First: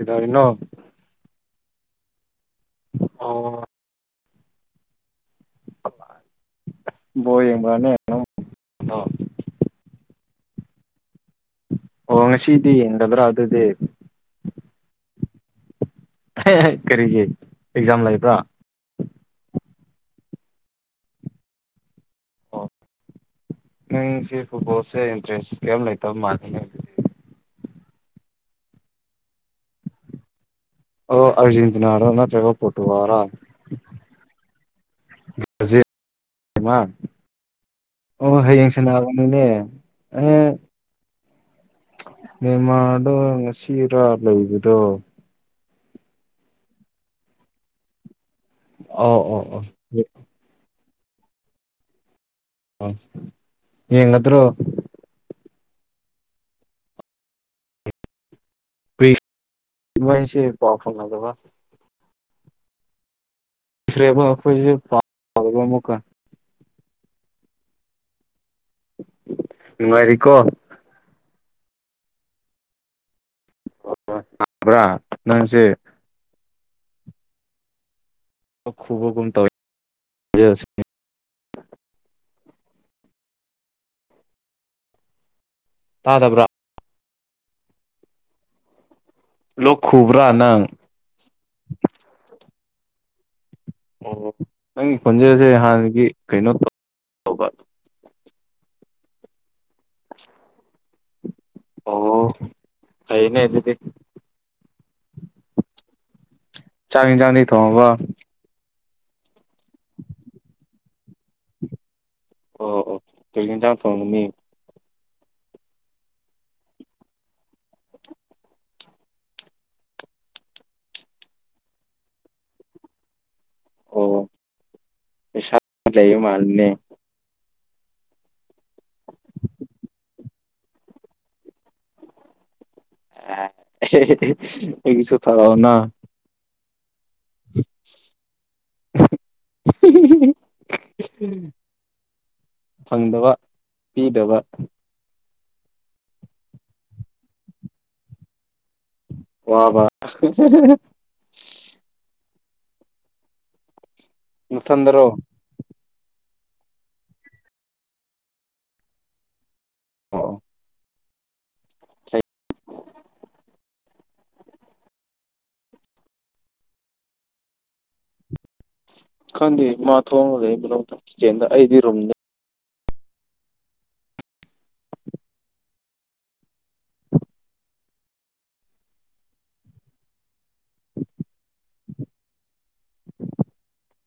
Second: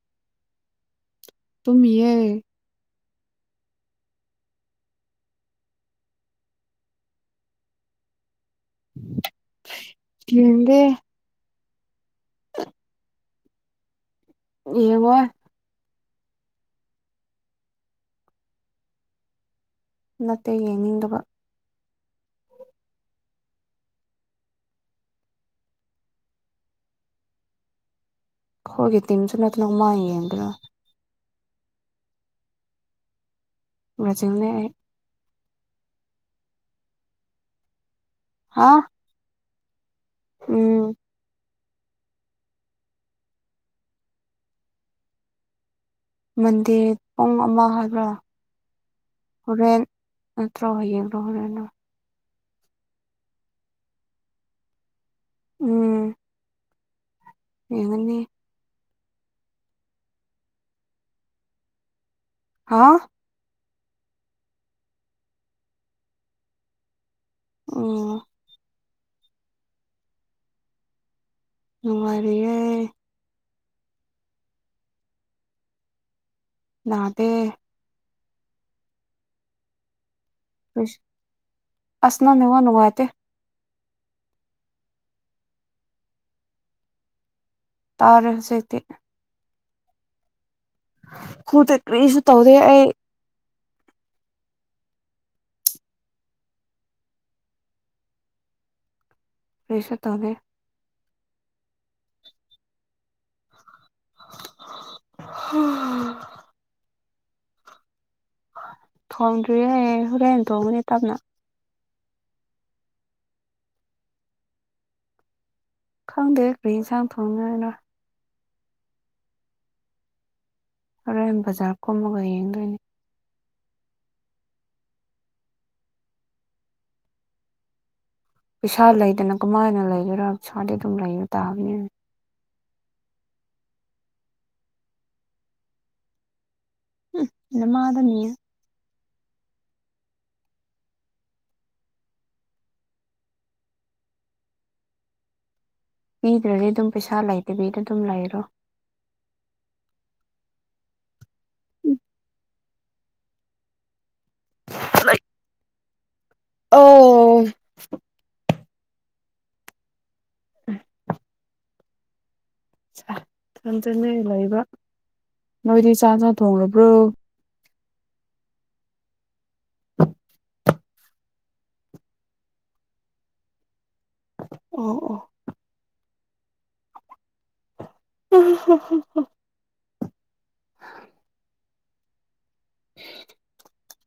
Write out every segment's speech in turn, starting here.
ꯏꯗꯔ ꯏꯅꯣ ꯇꯨꯃꯤ ꯌꯦ ꯑꯣ ꯅ ꯍꯦꯡꯗ ꯑꯣ ꯉꯁꯤꯩꯗꯤ ꯏꯗ꯭ꯔ ꯑꯗꯗꯦ ꯌꯦꯡꯉꯣꯏ ꯀꯔꯤꯒꯤ ꯑꯦꯛꯖꯥꯝ ꯂꯩꯕ꯭ꯔꯥ ꯅꯠꯇꯦ ꯌꯦꯡꯅꯤꯡꯗꯕ ꯅꯪ ꯁꯤ ꯐꯨꯠꯕꯣꯜꯁꯦ ꯏꯟꯇꯔꯦꯁ ꯀꯩꯝ ꯂꯩꯇꯕ ꯃꯥꯜꯂꯤꯅꯦ ꯑꯗꯨꯗꯤ ꯑꯩꯈꯣꯏꯒꯤ ꯇꯤꯝꯁꯨ ꯅꯠꯇꯅ ꯃꯥꯡꯉꯡꯗꯅ ꯑꯣ ꯑꯔꯖꯦꯟꯇꯅꯥꯔꯣ ꯇ꯭ꯔꯒ ꯄꯠ ꯋꯥꯔꯥ ꯕ꯭ꯔꯖꯤꯜꯅꯦ ꯑꯩ ꯑꯣ ꯍꯥ ꯍꯌꯦꯡꯁ ꯅꯕꯅꯤꯅꯦ ꯎꯝ ꯃꯃꯥꯗꯣ ꯉꯁꯤꯔ ꯂꯩꯕꯗꯣ ꯃꯟꯗꯦ ꯄꯨꯡ ꯑꯃ ꯍꯥꯏꯕ꯭ꯔꯥ ꯑꯣ ꯑꯣ ꯑꯣ ꯍꯣꯔꯦꯟ ꯅꯠꯇ꯭ꯔꯣ ꯍꯌꯦꯡ꯭ꯔꯣ ꯍꯣꯔꯦꯟꯅꯣ ꯑꯣ ꯌꯦꯉꯗ꯭ꯔꯣ ꯎꯝ ꯌꯦꯉꯟꯅ ꯁꯦ ꯄꯥꯎ ꯐꯗꯕ ꯍꯥꯥ ꯦꯣꯏ ꯃꯨꯛ ꯑꯣ ꯅꯨꯡꯉꯥꯏꯔꯤꯀꯣ ꯃꯔꯑꯦ ꯈꯕ꯭ꯔꯥ ꯅꯪꯁꯦ ꯅꯥꯗꯦ ꯈꯨꯕꯒꯨꯝ ꯇꯧꯖ ꯑꯁꯤ ꯑꯁꯅꯅ ꯋꯥꯇꯦ ꯇꯥꯗꯕ꯭ꯔꯥ ꯇꯥꯔ ꯁꯦꯇ ꯂꯣꯈꯕ꯭ꯔꯥ ꯅꯪ ꯍꯨ ꯇ ꯀꯁꯨ ꯇꯧꯗꯦ ꯑꯩ ꯑꯣ ꯅꯪꯒꯤ ꯈꯣꯟꯖꯦꯜꯁꯦ ꯍꯥꯟꯅꯒꯤ ꯀꯩꯅꯣ ꯇꯧ ꯇꯧꯕ ꯄꯦꯁ ꯇ ꯑꯣ ꯇꯅꯦꯗꯗꯤ ꯎꯝ ꯆꯥ ꯆꯥꯡꯅꯤ ꯊ ꯋꯥ ꯊꯣꯡꯗ꯭ꯔꯤ ꯍꯣꯔꯅ ꯊꯣꯡꯕꯅꯦ ꯇꯕꯅ ꯑꯣ ꯑꯣ ꯇꯅ ꯆ ꯇ ꯃꯤ ꯈꯪꯗꯦ ꯀꯔꯤ ꯌꯦꯟꯁꯥꯡ ꯐꯣꯡꯅꯅꯣ ꯍꯣꯔꯦꯟ ꯕꯖꯥꯔ ꯀꯣꯝꯃꯒ ꯌꯦꯡꯗꯣꯏꯅꯦ ꯑꯣ ꯄꯁ ꯂꯩ ꯃꯥꯜꯅꯦ ꯄꯩꯁꯥ ꯂꯩꯗꯅ ꯀꯃꯥꯏꯅ ꯂꯩꯒꯣꯏꯔꯥ ꯄꯩꯁꯥꯗꯤ ꯑꯗꯨꯝ ꯂꯩꯕ ꯇꯥꯕꯅꯤꯅ ꯑꯩꯒꯤꯁꯨꯁꯨ ꯊꯔꯑꯣꯅ ꯎ ꯏ ꯃꯥꯗꯅꯤ ꯎ ꯎ ꯐꯪꯗꯕ ꯄꯤꯗꯕ ꯄꯤꯗ꯭ꯔꯗꯤ ꯑꯗꯨꯝ ꯄꯩꯁꯥ ꯂꯩꯇꯕꯤꯗ ꯑꯗꯨꯝ ꯂꯩꯔꯣ ꯋꯥ ꯋꯥ ꯎꯝ ꯂ ꯆꯟꯗ꯭ꯔꯣ ꯑꯣ ꯑꯣ ꯊꯟꯖꯟꯅ ꯂꯩꯕ ꯅꯣꯏꯗꯤ ꯆꯥ ꯆ ꯊꯣꯕ꯭ꯔꯣ ꯈꯪꯗꯤ ꯃꯥ ꯊꯣꯡꯉꯒ ꯀꯤꯆꯦꯟꯗ ꯑꯩꯗꯤ ꯔꯨꯝꯗ ꯑꯣ ꯑ ꯎꯝ ꯎ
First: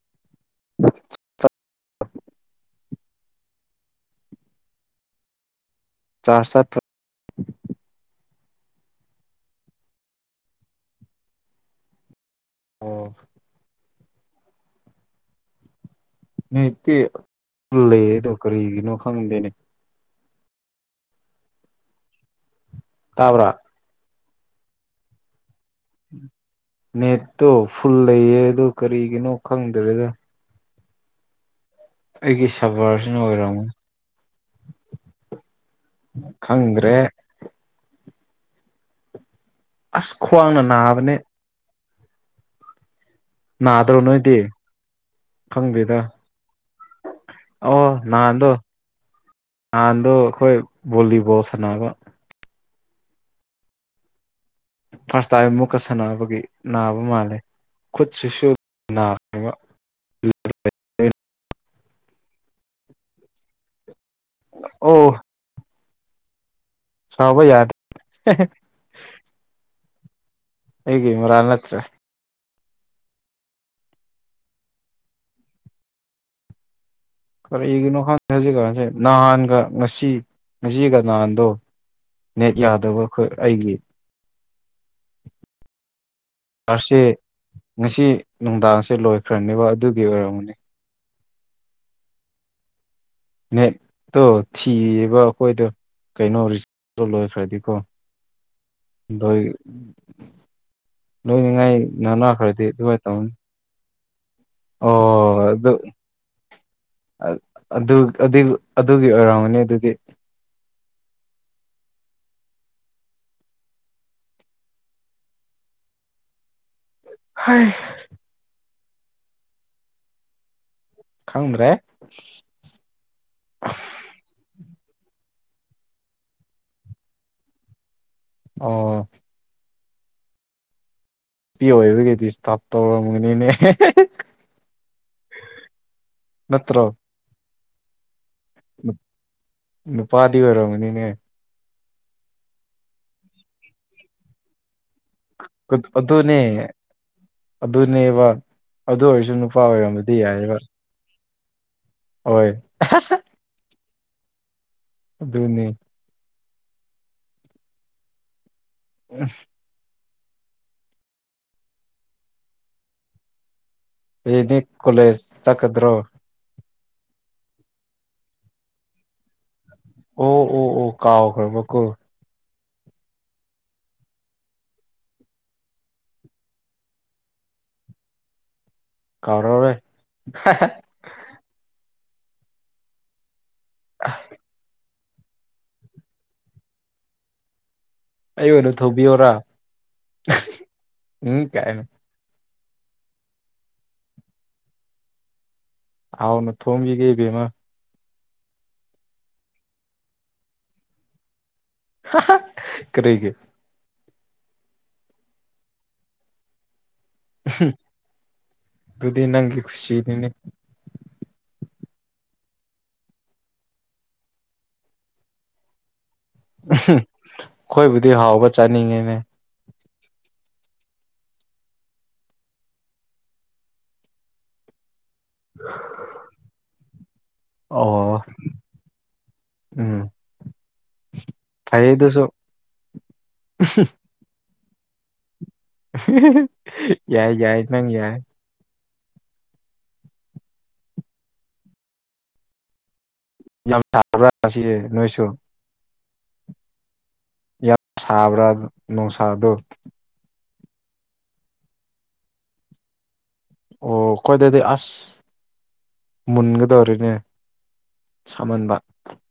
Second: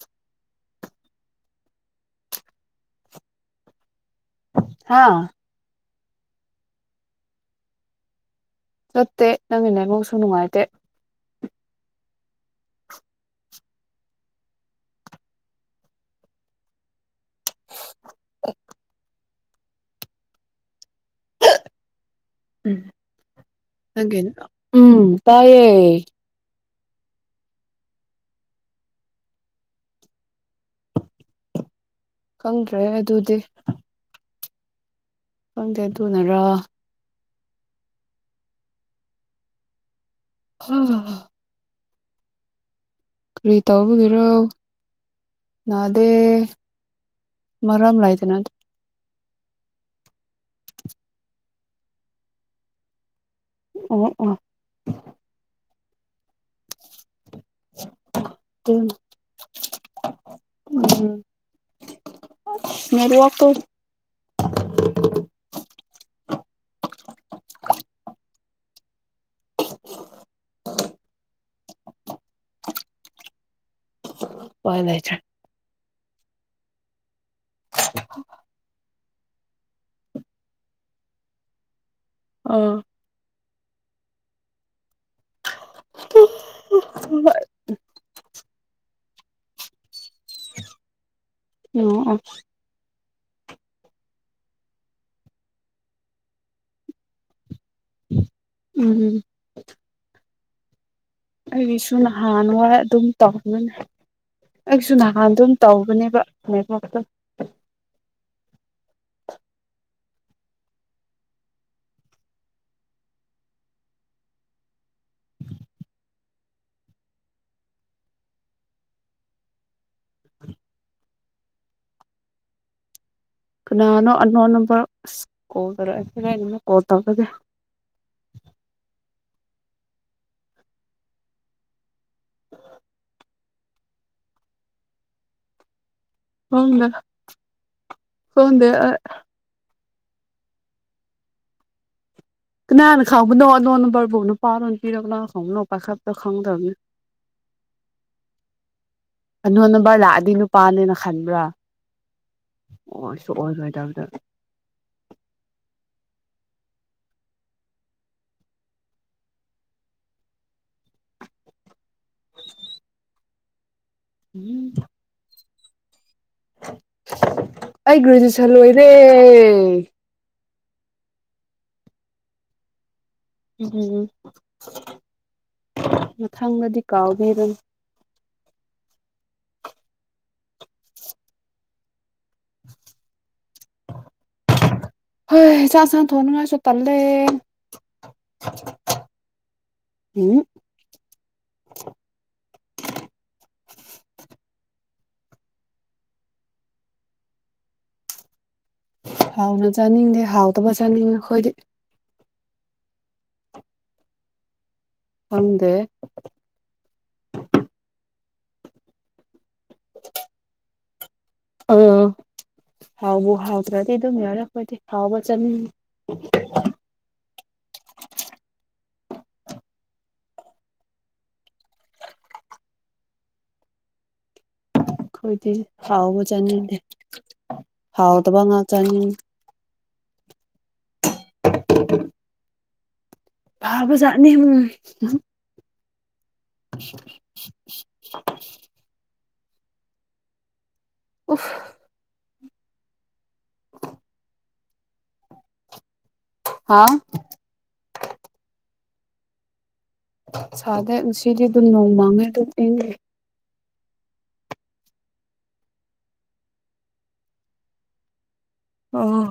[unintelligible] ꯑꯥ ꯆꯔ ꯆꯠ ꯆꯠꯇꯦ ꯅꯪꯒꯤ ꯅꯃꯃꯛꯁꯨ ꯅꯨꯡꯉꯥꯏꯇꯦ ꯑꯣ ꯅꯠꯇꯦ ꯂꯩꯗꯣ ꯀꯔꯤꯒꯤꯅꯣ ꯈꯪꯗꯦꯅꯦ ꯎꯝ ꯇꯥꯕ꯭ꯔꯥ ꯎꯝ ꯇꯌꯦ ꯅꯦꯠꯇꯣ ꯐꯨꯜ ꯂꯩꯌꯦ ꯑ ꯀꯔꯤꯒꯤꯅꯣ ꯈꯪꯗ꯭ꯔꯦꯗ ꯑꯩꯒꯤ ꯈꯪꯗ꯭ꯔꯦ ꯁꯄꯔꯁꯤꯅ ꯑꯗꯨꯗꯤ ꯑꯣꯏꯔꯝꯃꯣ ꯈꯪꯇꯌꯥ ꯇꯨꯅꯔ ꯈꯪꯗ꯭ꯔꯦ ꯑꯁ ꯈ꯭ꯋꯥꯡꯅ ꯅꯥꯕꯅꯦ ꯀꯔꯤ ꯅꯥꯗ꯭ꯔꯣ ꯇꯧꯕꯒꯤꯔꯣ ꯅꯣꯏꯗꯤ ꯈꯪꯗꯦꯗ ꯅꯥꯗꯦ ꯑꯣ ꯃꯔꯝ ꯂꯩꯇꯅ ꯅꯥꯟꯗꯣ ꯅꯍꯥꯟꯗꯣ ꯑꯩꯈꯣꯏ ꯚꯣꯂꯤꯕꯣꯜ ꯁꯥꯟꯅꯅꯕ ꯑꯣ ꯑꯣ ꯐꯥꯔꯁ ꯇꯥꯏ ꯑꯃꯨꯛꯀ ꯁꯥꯟꯅꯕꯒꯤ ꯅꯥꯕ ꯃꯥꯜꯂꯦ ꯈꯨꯠꯁꯤꯁꯨ ꯎꯝ ꯅꯥꯕ [unintelligible] ꯃꯔ ꯋꯥ ꯑꯣ [unintelligible] [unintelligible] ꯍꯒꯤ ꯏ ꯃ꯭ꯔꯥꯅꯠꯇ꯭ꯔꯦ ꯑꯣꯏ ꯂꯦ ꯆ ꯀꯔꯤꯒꯤꯅꯣ ꯈꯪꯗꯦ ꯍꯧꯖꯤꯛ ꯀꯁꯦ ꯅꯍꯥꯟꯒ ꯉꯁꯤ ꯉꯁꯤꯒ ꯅꯍꯥꯟꯗꯣ ꯅꯦꯠ ꯍꯣꯏ ꯌꯥꯗꯕ ꯑꯩꯈꯣꯏ ꯑꯩꯒꯤ ꯑꯔꯁ ꯍꯣꯏ ꯉꯁꯤ ꯅꯨꯡꯗꯥꯡꯁꯦ ꯂꯣꯏꯈ꯭ꯔꯅꯦꯕ ꯑꯗꯨꯒꯤ ꯑꯣꯏꯔꯝꯃꯅꯤ ꯎꯝ ꯎ ꯅꯦꯠꯇꯣ ꯊꯤꯕ ꯑꯩꯈꯣꯏꯗ ꯀꯩꯅꯣ ꯔꯤꯆꯥ ꯇꯧ ꯂꯣꯏ ꯐ꯭ꯔꯗꯤꯀꯣ ꯎꯝ ꯂꯣꯏ ꯂꯣꯏꯅꯤꯡꯉꯥꯏ ꯑꯩꯁꯨ ꯅꯅꯥꯈ꯭ꯔꯗꯤ ꯅꯍꯥꯟꯋꯥꯏ ꯑꯗꯨꯃꯥꯏꯅ ꯑꯗꯨꯝ ꯇꯧꯅꯤ ꯇꯧꯅꯅꯤ ꯑꯣ ꯑꯗꯨ ꯅꯦꯠꯋꯥꯛꯇꯣ ꯑꯗꯨ ꯑꯗꯨ ꯑꯗꯨ ꯑꯗꯨꯒꯤ ꯑꯣꯏꯔꯝꯒꯅꯤ ꯑꯗꯨꯗꯤ ꯍ ꯈꯪꯗꯔꯦ ꯀꯅꯥꯅꯣ ꯑꯅꯣꯟ ꯅꯝꯕꯔ ꯑ ꯀꯣꯜ ꯇꯧꯔꯛꯑꯦꯁꯤꯦꯔ ꯀꯣꯜ ꯇꯧꯖꯒꯦ ꯑꯣ ꯅꯨꯄꯤ ꯑꯣꯏꯕꯒꯤꯖꯤ ꯏꯁꯇꯥꯞ ꯇꯧꯔꯝꯒꯅꯤꯅꯦ ꯎ ꯅꯠꯇ꯭ꯔꯣ ꯈꯪꯗꯦ ꯅꯨꯄꯥꯗꯤ ꯑꯣꯏꯔꯝꯒꯅꯤꯅꯦ ꯀꯅꯥꯅ ꯈꯪꯕꯅꯣ ꯅꯟꯖꯣꯟ ꯅꯝꯕꯔ ꯕꯨ ꯅꯨꯄꯥ ꯔ ꯅꯨꯄꯤ ꯔ ꯀꯅꯥ ꯑꯗꯨꯅꯦ ꯈꯪꯕꯅꯣ ꯑꯗꯨꯅꯦꯕ ꯑꯗꯨ ꯑꯣꯏꯔꯁꯨ ꯅꯨꯄꯥ ꯑꯟꯅꯣꯠ ꯅꯝꯕꯔ ꯑꯣꯏꯔꯝꯕꯗꯤ ꯂꯥꯛꯑꯗꯤ ꯌꯥꯏꯑꯕ ꯅꯨꯄꯥꯅꯦꯅꯥ ꯈꯟꯕꯔꯥ ꯍꯣꯏ ꯑꯣꯢꯁꯨ ꯑꯣꯏꯔꯣꯢꯗꯕꯗ ꯑꯗꯨꯅꯦ ꯎꯝ [inaudible] ꯎꯝ ꯍꯌꯦꯡꯗꯤꯀꯣꯂꯦꯁ ꯆꯠꯀꯗ꯭ꯔꯣ [unintelligible] ꯑꯣ ꯑꯣ ꯑꯣ ꯀꯥꯎꯈ꯭ꯔꯕ ꯀꯣ ꯎꯝ ꯃꯊꯪꯗꯗꯤ ꯀꯥꯎꯕꯤꯔꯅꯨ ꯀꯥꯎꯔꯔꯣꯏ [inaudible] [inaudible] [unintelligible] ꯑꯩ ꯑꯣꯏꯅ ꯊꯧꯕꯤꯌꯣꯔ ꯎꯝ ꯎꯝ ꯀꯥꯏ ꯑꯥꯎꯅ ꯊꯣꯝꯕꯤꯒꯦ ꯢꯕꯦꯝꯃꯥ ꯍꯥꯎꯅ ꯆꯥꯅꯤꯡꯗꯦ ꯍꯥꯎꯗꯕ ꯆꯥꯅꯤꯡꯉꯦ ꯑꯩꯈꯣꯏꯗꯤ ꯀꯔꯤꯒꯤ ꯈꯪꯗꯦ ꯑꯗꯨꯗꯤ ꯅꯪꯂꯤ ꯈꯨꯁꯤꯅꯤꯅꯦ ꯑꯥ ꯍꯥꯎꯕꯨ ꯍꯥꯎꯗ꯭ꯔꯗꯤ ꯑꯗꯨꯝ ꯌꯥꯔ ꯑꯩꯈꯣꯏꯗꯤ ꯍꯥꯎꯕ ꯆꯅꯤꯡꯉꯤ ꯑꯩꯈꯣꯏꯕꯨꯗꯤ ꯍꯥꯎꯕ ꯆꯥꯅꯤꯡꯉꯤꯅꯦ ꯑꯩꯏꯗꯤ ꯍꯥꯎꯕ ꯆꯅꯤꯡꯗꯦ ꯑꯣ ꯍꯥꯎꯗꯕꯥ ꯉꯥꯛ ꯆꯥꯅꯤꯡ ꯈꯩꯗꯨꯁꯨ ꯐꯥꯕꯖꯥꯠꯅꯤ ꯌꯥꯏ ꯌꯥꯏ ꯅꯪ ꯌꯥꯏ ꯎꯝ ꯌꯥꯝ ꯁꯥꯕ꯭ꯔ ꯉꯁꯤꯗꯤ ꯅꯣꯏꯁꯨ ꯍꯥꯥ ꯌꯥꯝ ꯁꯥꯕ꯭ꯔꯥ ꯅꯨꯡꯁꯥꯗꯣ ꯁꯥꯗꯦ ꯅꯨꯡꯁꯤꯗꯤ ꯑꯗꯨꯝ ꯅꯣꯡꯉꯥꯟꯕꯗꯩꯑꯗꯨꯝ ꯏꯡꯢ ꯑꯣ ꯑꯩꯈꯣꯢꯗꯗꯤ ꯑꯁ ꯑꯁ ꯃꯨꯟꯒꯗꯧꯔꯦꯅꯦ ꯁꯥꯃꯟꯕ ꯑꯣ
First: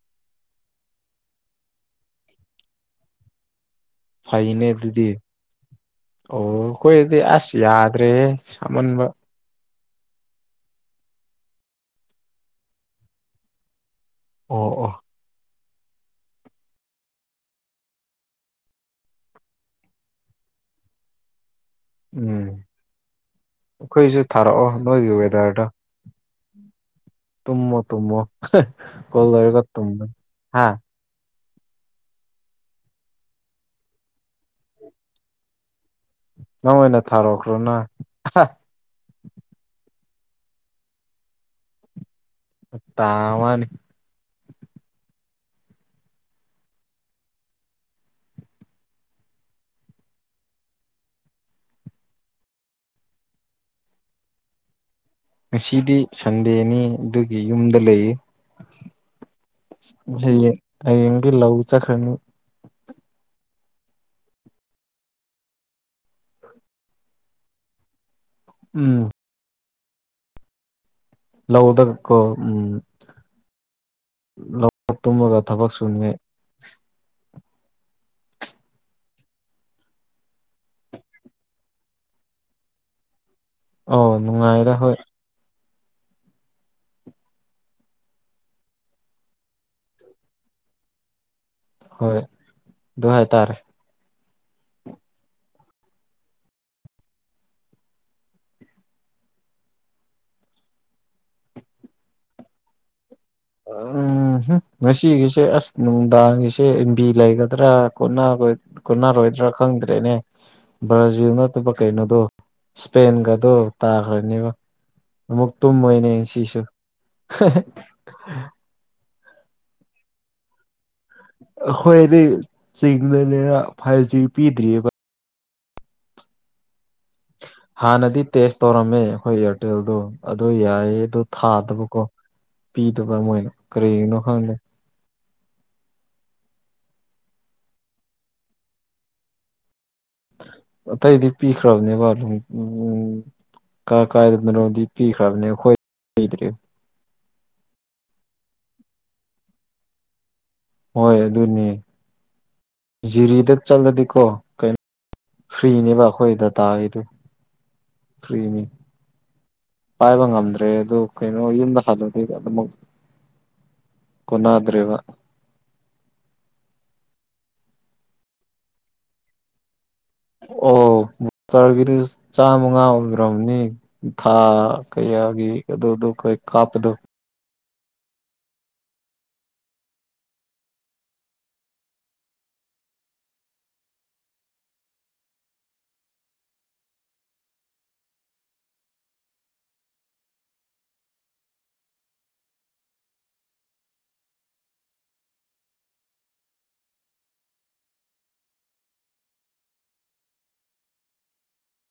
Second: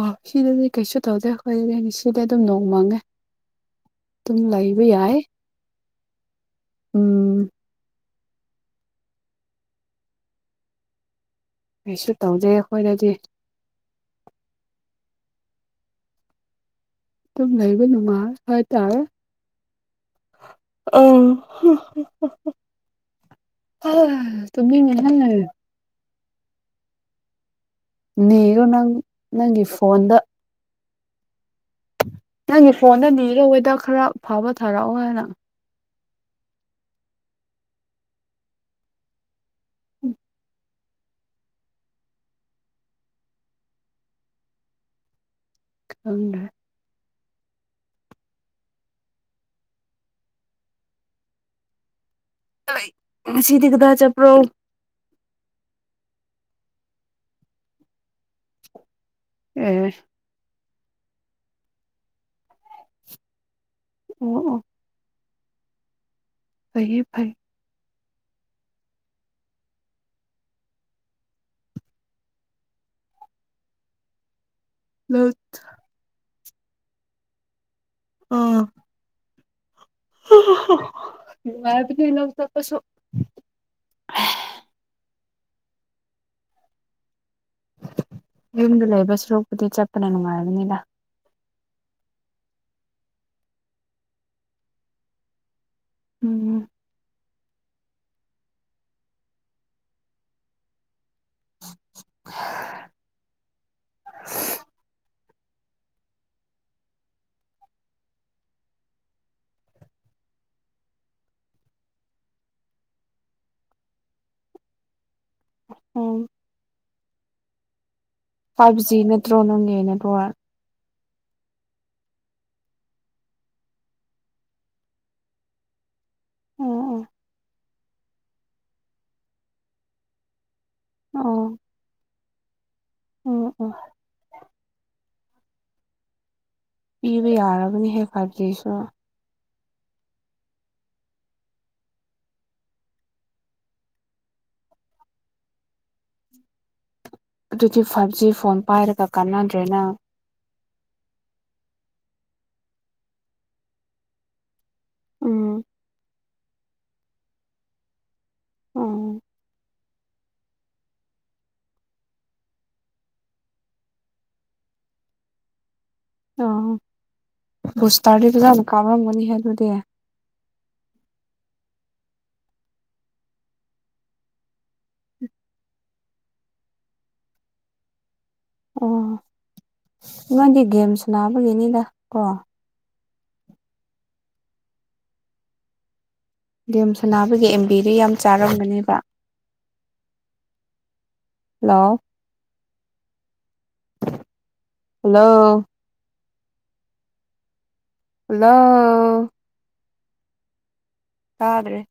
ꯑꯣ ꯁꯤꯗꯗꯤ ꯀꯩꯁꯨ ꯇꯧꯗꯦ ꯑꯩꯈꯣꯏ ꯁꯤꯗꯤ ꯑꯗꯨꯝ ꯅꯣꯡ ꯃꯥꯡꯉꯦ ꯑꯗꯨꯝ ꯐꯩꯅꯦ ꯂꯩꯕ ꯑꯗꯨꯗꯤ ꯌꯥꯏ ꯑꯣ ꯑꯩꯈꯣꯏꯗꯤ ꯎꯝ ꯑꯁ ꯌꯥꯗ꯭ꯔꯦ ꯁꯥꯃꯟꯕ ꯀꯩꯁꯨ ꯇꯧꯗꯦ ꯑꯩꯈꯣꯏꯅꯗꯤ ꯑꯣ ꯑꯣ ꯑꯗꯨꯝ ꯂꯩꯕ ꯅꯨꯅꯨꯡꯃꯥꯏ ꯍꯥꯏꯇꯥꯔꯦ ꯎꯝ ꯑ ꯑꯩꯈꯣꯏꯁꯨ ꯊꯥꯔꯛꯑꯣ ꯅꯣꯏꯒꯤ ꯇꯨꯝꯅꯤꯡꯉꯦꯍꯦ ꯋꯦꯗꯔꯗꯣ ꯇꯨꯝꯃꯣ ꯇꯨꯝꯃꯣ ꯅꯤꯔꯣ ꯅꯪ ꯀꯣꯜ ꯂꯣꯏꯔꯒ ꯅꯪꯒꯤ ꯇꯨꯝꯃꯣ ꯐꯣꯟꯗ ꯅꯪꯒꯤ ꯐꯣꯟꯗ ꯅꯤꯔ ꯍꯦꯗ ꯈꯔ ꯐꯥꯕ ꯊꯥꯔꯛꯑꯣ ꯍꯥꯏꯅ ꯅꯪ ꯑꯣꯏꯅ ꯊꯥꯔꯛꯈ꯭ꯔꯣꯅ ꯇꯥꯃꯅꯤ ꯈꯪꯗꯦ ꯉꯁꯤꯗꯤ ꯀꯗꯥꯏ ꯆꯠꯄ꯭ꯔꯣ ꯉꯁꯤꯗꯤ ꯁꯟꯗꯦꯅꯤ ꯑꯗꯨꯒꯤ ꯌꯨꯝꯗ ꯂꯩꯌꯦ ꯑꯦ ꯍꯌꯦꯡ ꯍꯌꯦꯡꯒꯤ ꯂꯧ ꯆꯈ꯭ꯔꯅꯤ ꯑꯣ ꯑꯣ ꯁꯌꯦ ꯐꯥꯏ ꯎꯝ ꯂꯧꯎꯗ ꯀꯣ ꯎꯝ ꯂꯧ ꯇꯨꯝꯃꯒ ꯊꯕꯛ ꯁꯨꯅꯤꯉꯥꯏ ꯑꯥ [unintelligible] ꯅꯨꯉꯥꯏꯕꯅꯦ ꯂꯧ ꯆꯠꯄꯁꯨ ꯑꯧ ꯅꯨꯡꯉꯥꯏꯔ ꯍꯣꯏ ꯌꯨꯝꯗ ꯂꯩꯕ ꯁꯔꯣꯛꯄꯨꯗꯤ ꯆꯠꯄꯅ ꯅꯨꯡꯉꯥꯏꯕꯅꯤꯗ ꯍꯣꯏ ꯑꯗꯨ ꯍꯥꯏꯇꯥꯔꯦ ꯎꯝ ꯎꯝ ꯍꯝ ꯉꯁꯤꯒꯤꯁꯤ ꯁꯦ ꯑꯁ ꯅꯨꯡꯗꯥꯡꯒꯤꯁꯦ ꯑꯝꯕꯤ ꯂꯩꯒꯗ꯭ꯔꯥ ꯀꯣꯅ ꯀꯣꯅꯔꯣꯏꯗ꯭ꯔꯥ ꯈꯪꯗ꯭ꯔꯦꯅꯦ ꯕ꯭ꯔꯥꯖꯤꯜ ꯅꯠꯇꯕ ꯀꯩꯅꯣꯗꯣ ꯏꯁꯄꯦꯟꯒꯗꯣ ꯇꯥꯈ꯭ꯔꯅꯦꯕ ꯑꯃꯨꯛ ꯇꯨꯝꯃꯣꯏꯅꯦ ꯑꯣ ꯉꯁꯤꯁꯨ ꯍ ꯍ ꯐꯥꯏꯚ ꯖꯤ ꯅꯠꯇ꯭ꯔꯣ ꯅꯪꯡꯒꯤ ꯅꯦꯠꯋꯥꯔ꯭ꯛ ꯑꯩꯈꯣꯏꯗꯤ ꯆꯤꯡꯗꯅꯤꯅ ꯐꯥꯏꯚ ꯖꯤ ꯄꯤꯗ꯭ꯔꯤꯑꯦꯕ ꯎꯝ ꯎꯝ ꯍꯥꯟꯅꯗꯤ ꯇꯦꯁ ꯇꯧꯔꯝꯃꯦ ꯑꯩꯈꯣꯏ ꯏꯌꯥꯔꯇꯦꯜꯗꯣ ꯑꯗꯨ ꯌꯥꯏꯌꯦ ꯑꯗꯨ ꯑꯣ ꯊꯥꯗꯕꯀꯣ ꯄꯤꯗꯕ ꯑꯣ ꯃꯣꯏꯅ ꯑꯣ ꯀꯔꯤꯒꯤꯅꯣ ꯈꯪꯗꯦ ꯄꯤꯕ ꯌꯥꯔꯕꯅꯤ ꯍꯦ ꯐꯥꯏꯚ ꯖꯤꯁꯣ ꯑꯇꯩꯗꯤ ꯄꯤꯈ꯭ꯔꯕꯅꯦꯕ ꯑꯗꯨꯝ ꯎ ꯀ ꯀꯥꯏꯗ ꯃꯔꯣꯝꯗꯤ ꯄꯤꯈ꯭ꯔꯕꯅꯦ ꯑꯩꯈꯣꯏ ꯄꯤꯗ꯭ꯔꯤ ꯑꯗꯨꯗꯤ ꯐꯥꯏꯚ ꯖꯤ ꯐꯣꯟ ꯄꯥꯏꯔꯒ ꯀꯥꯟꯅꯗ꯭ꯔꯦ ꯅꯪ ꯍꯣꯏ ꯑꯗꯨꯅꯤ ꯖꯤꯔꯤꯗ ꯆꯠꯂꯗꯤꯀꯣ ꯀꯩꯅꯣ ꯎꯝ ꯐ꯭ꯔꯤꯅꯦꯕ ꯑꯩꯈꯣꯏꯗ ꯇꯥꯔꯤꯗꯨ ꯊ꯭ꯔꯤꯃꯤ ꯎꯝ ꯄꯥꯏꯕ ꯉꯝꯗ꯭ꯔꯦ ꯑꯗꯨ ꯀꯩꯅꯣ ꯌꯨꯝꯗ ꯍꯜꯂꯗꯤ ꯑꯗꯨꯃꯛ ꯀꯣꯅꯥꯗ꯭ꯔꯦꯕ ꯑ ꯕꯨꯁꯇꯔꯗꯤ ꯗꯨꯗ ꯀꯥꯄ ꯃꯔꯃꯅꯤ ꯍꯦ ꯑꯗꯨꯗꯤ ꯑꯣ ꯆꯔꯕꯤꯗꯨ ꯆꯥꯃꯉꯥ ꯑꯣꯏꯗ꯭ꯔꯕꯅꯤ ꯊꯥ ꯀꯌꯥ ꯒꯤ ꯑꯗꯣꯗꯣ ꯀꯣꯏ ꯀꯥꯞꯄꯗꯣ ꯑꯣ ꯅꯣꯏꯗꯤ ꯒꯦꯝ ꯁꯥꯅꯕꯒꯤꯅꯤꯗ ꯀꯣ ꯒꯦꯝ ꯁꯅꯥꯕꯒꯤ ꯑꯦꯝꯕꯤꯗꯨ ꯌꯥꯝ ꯆꯥꯔꯝꯒꯅꯦꯕ ꯍꯂꯣ ꯍꯜꯂꯣ ꯍꯂꯣ ꯇꯥꯗ꯭ꯔꯦ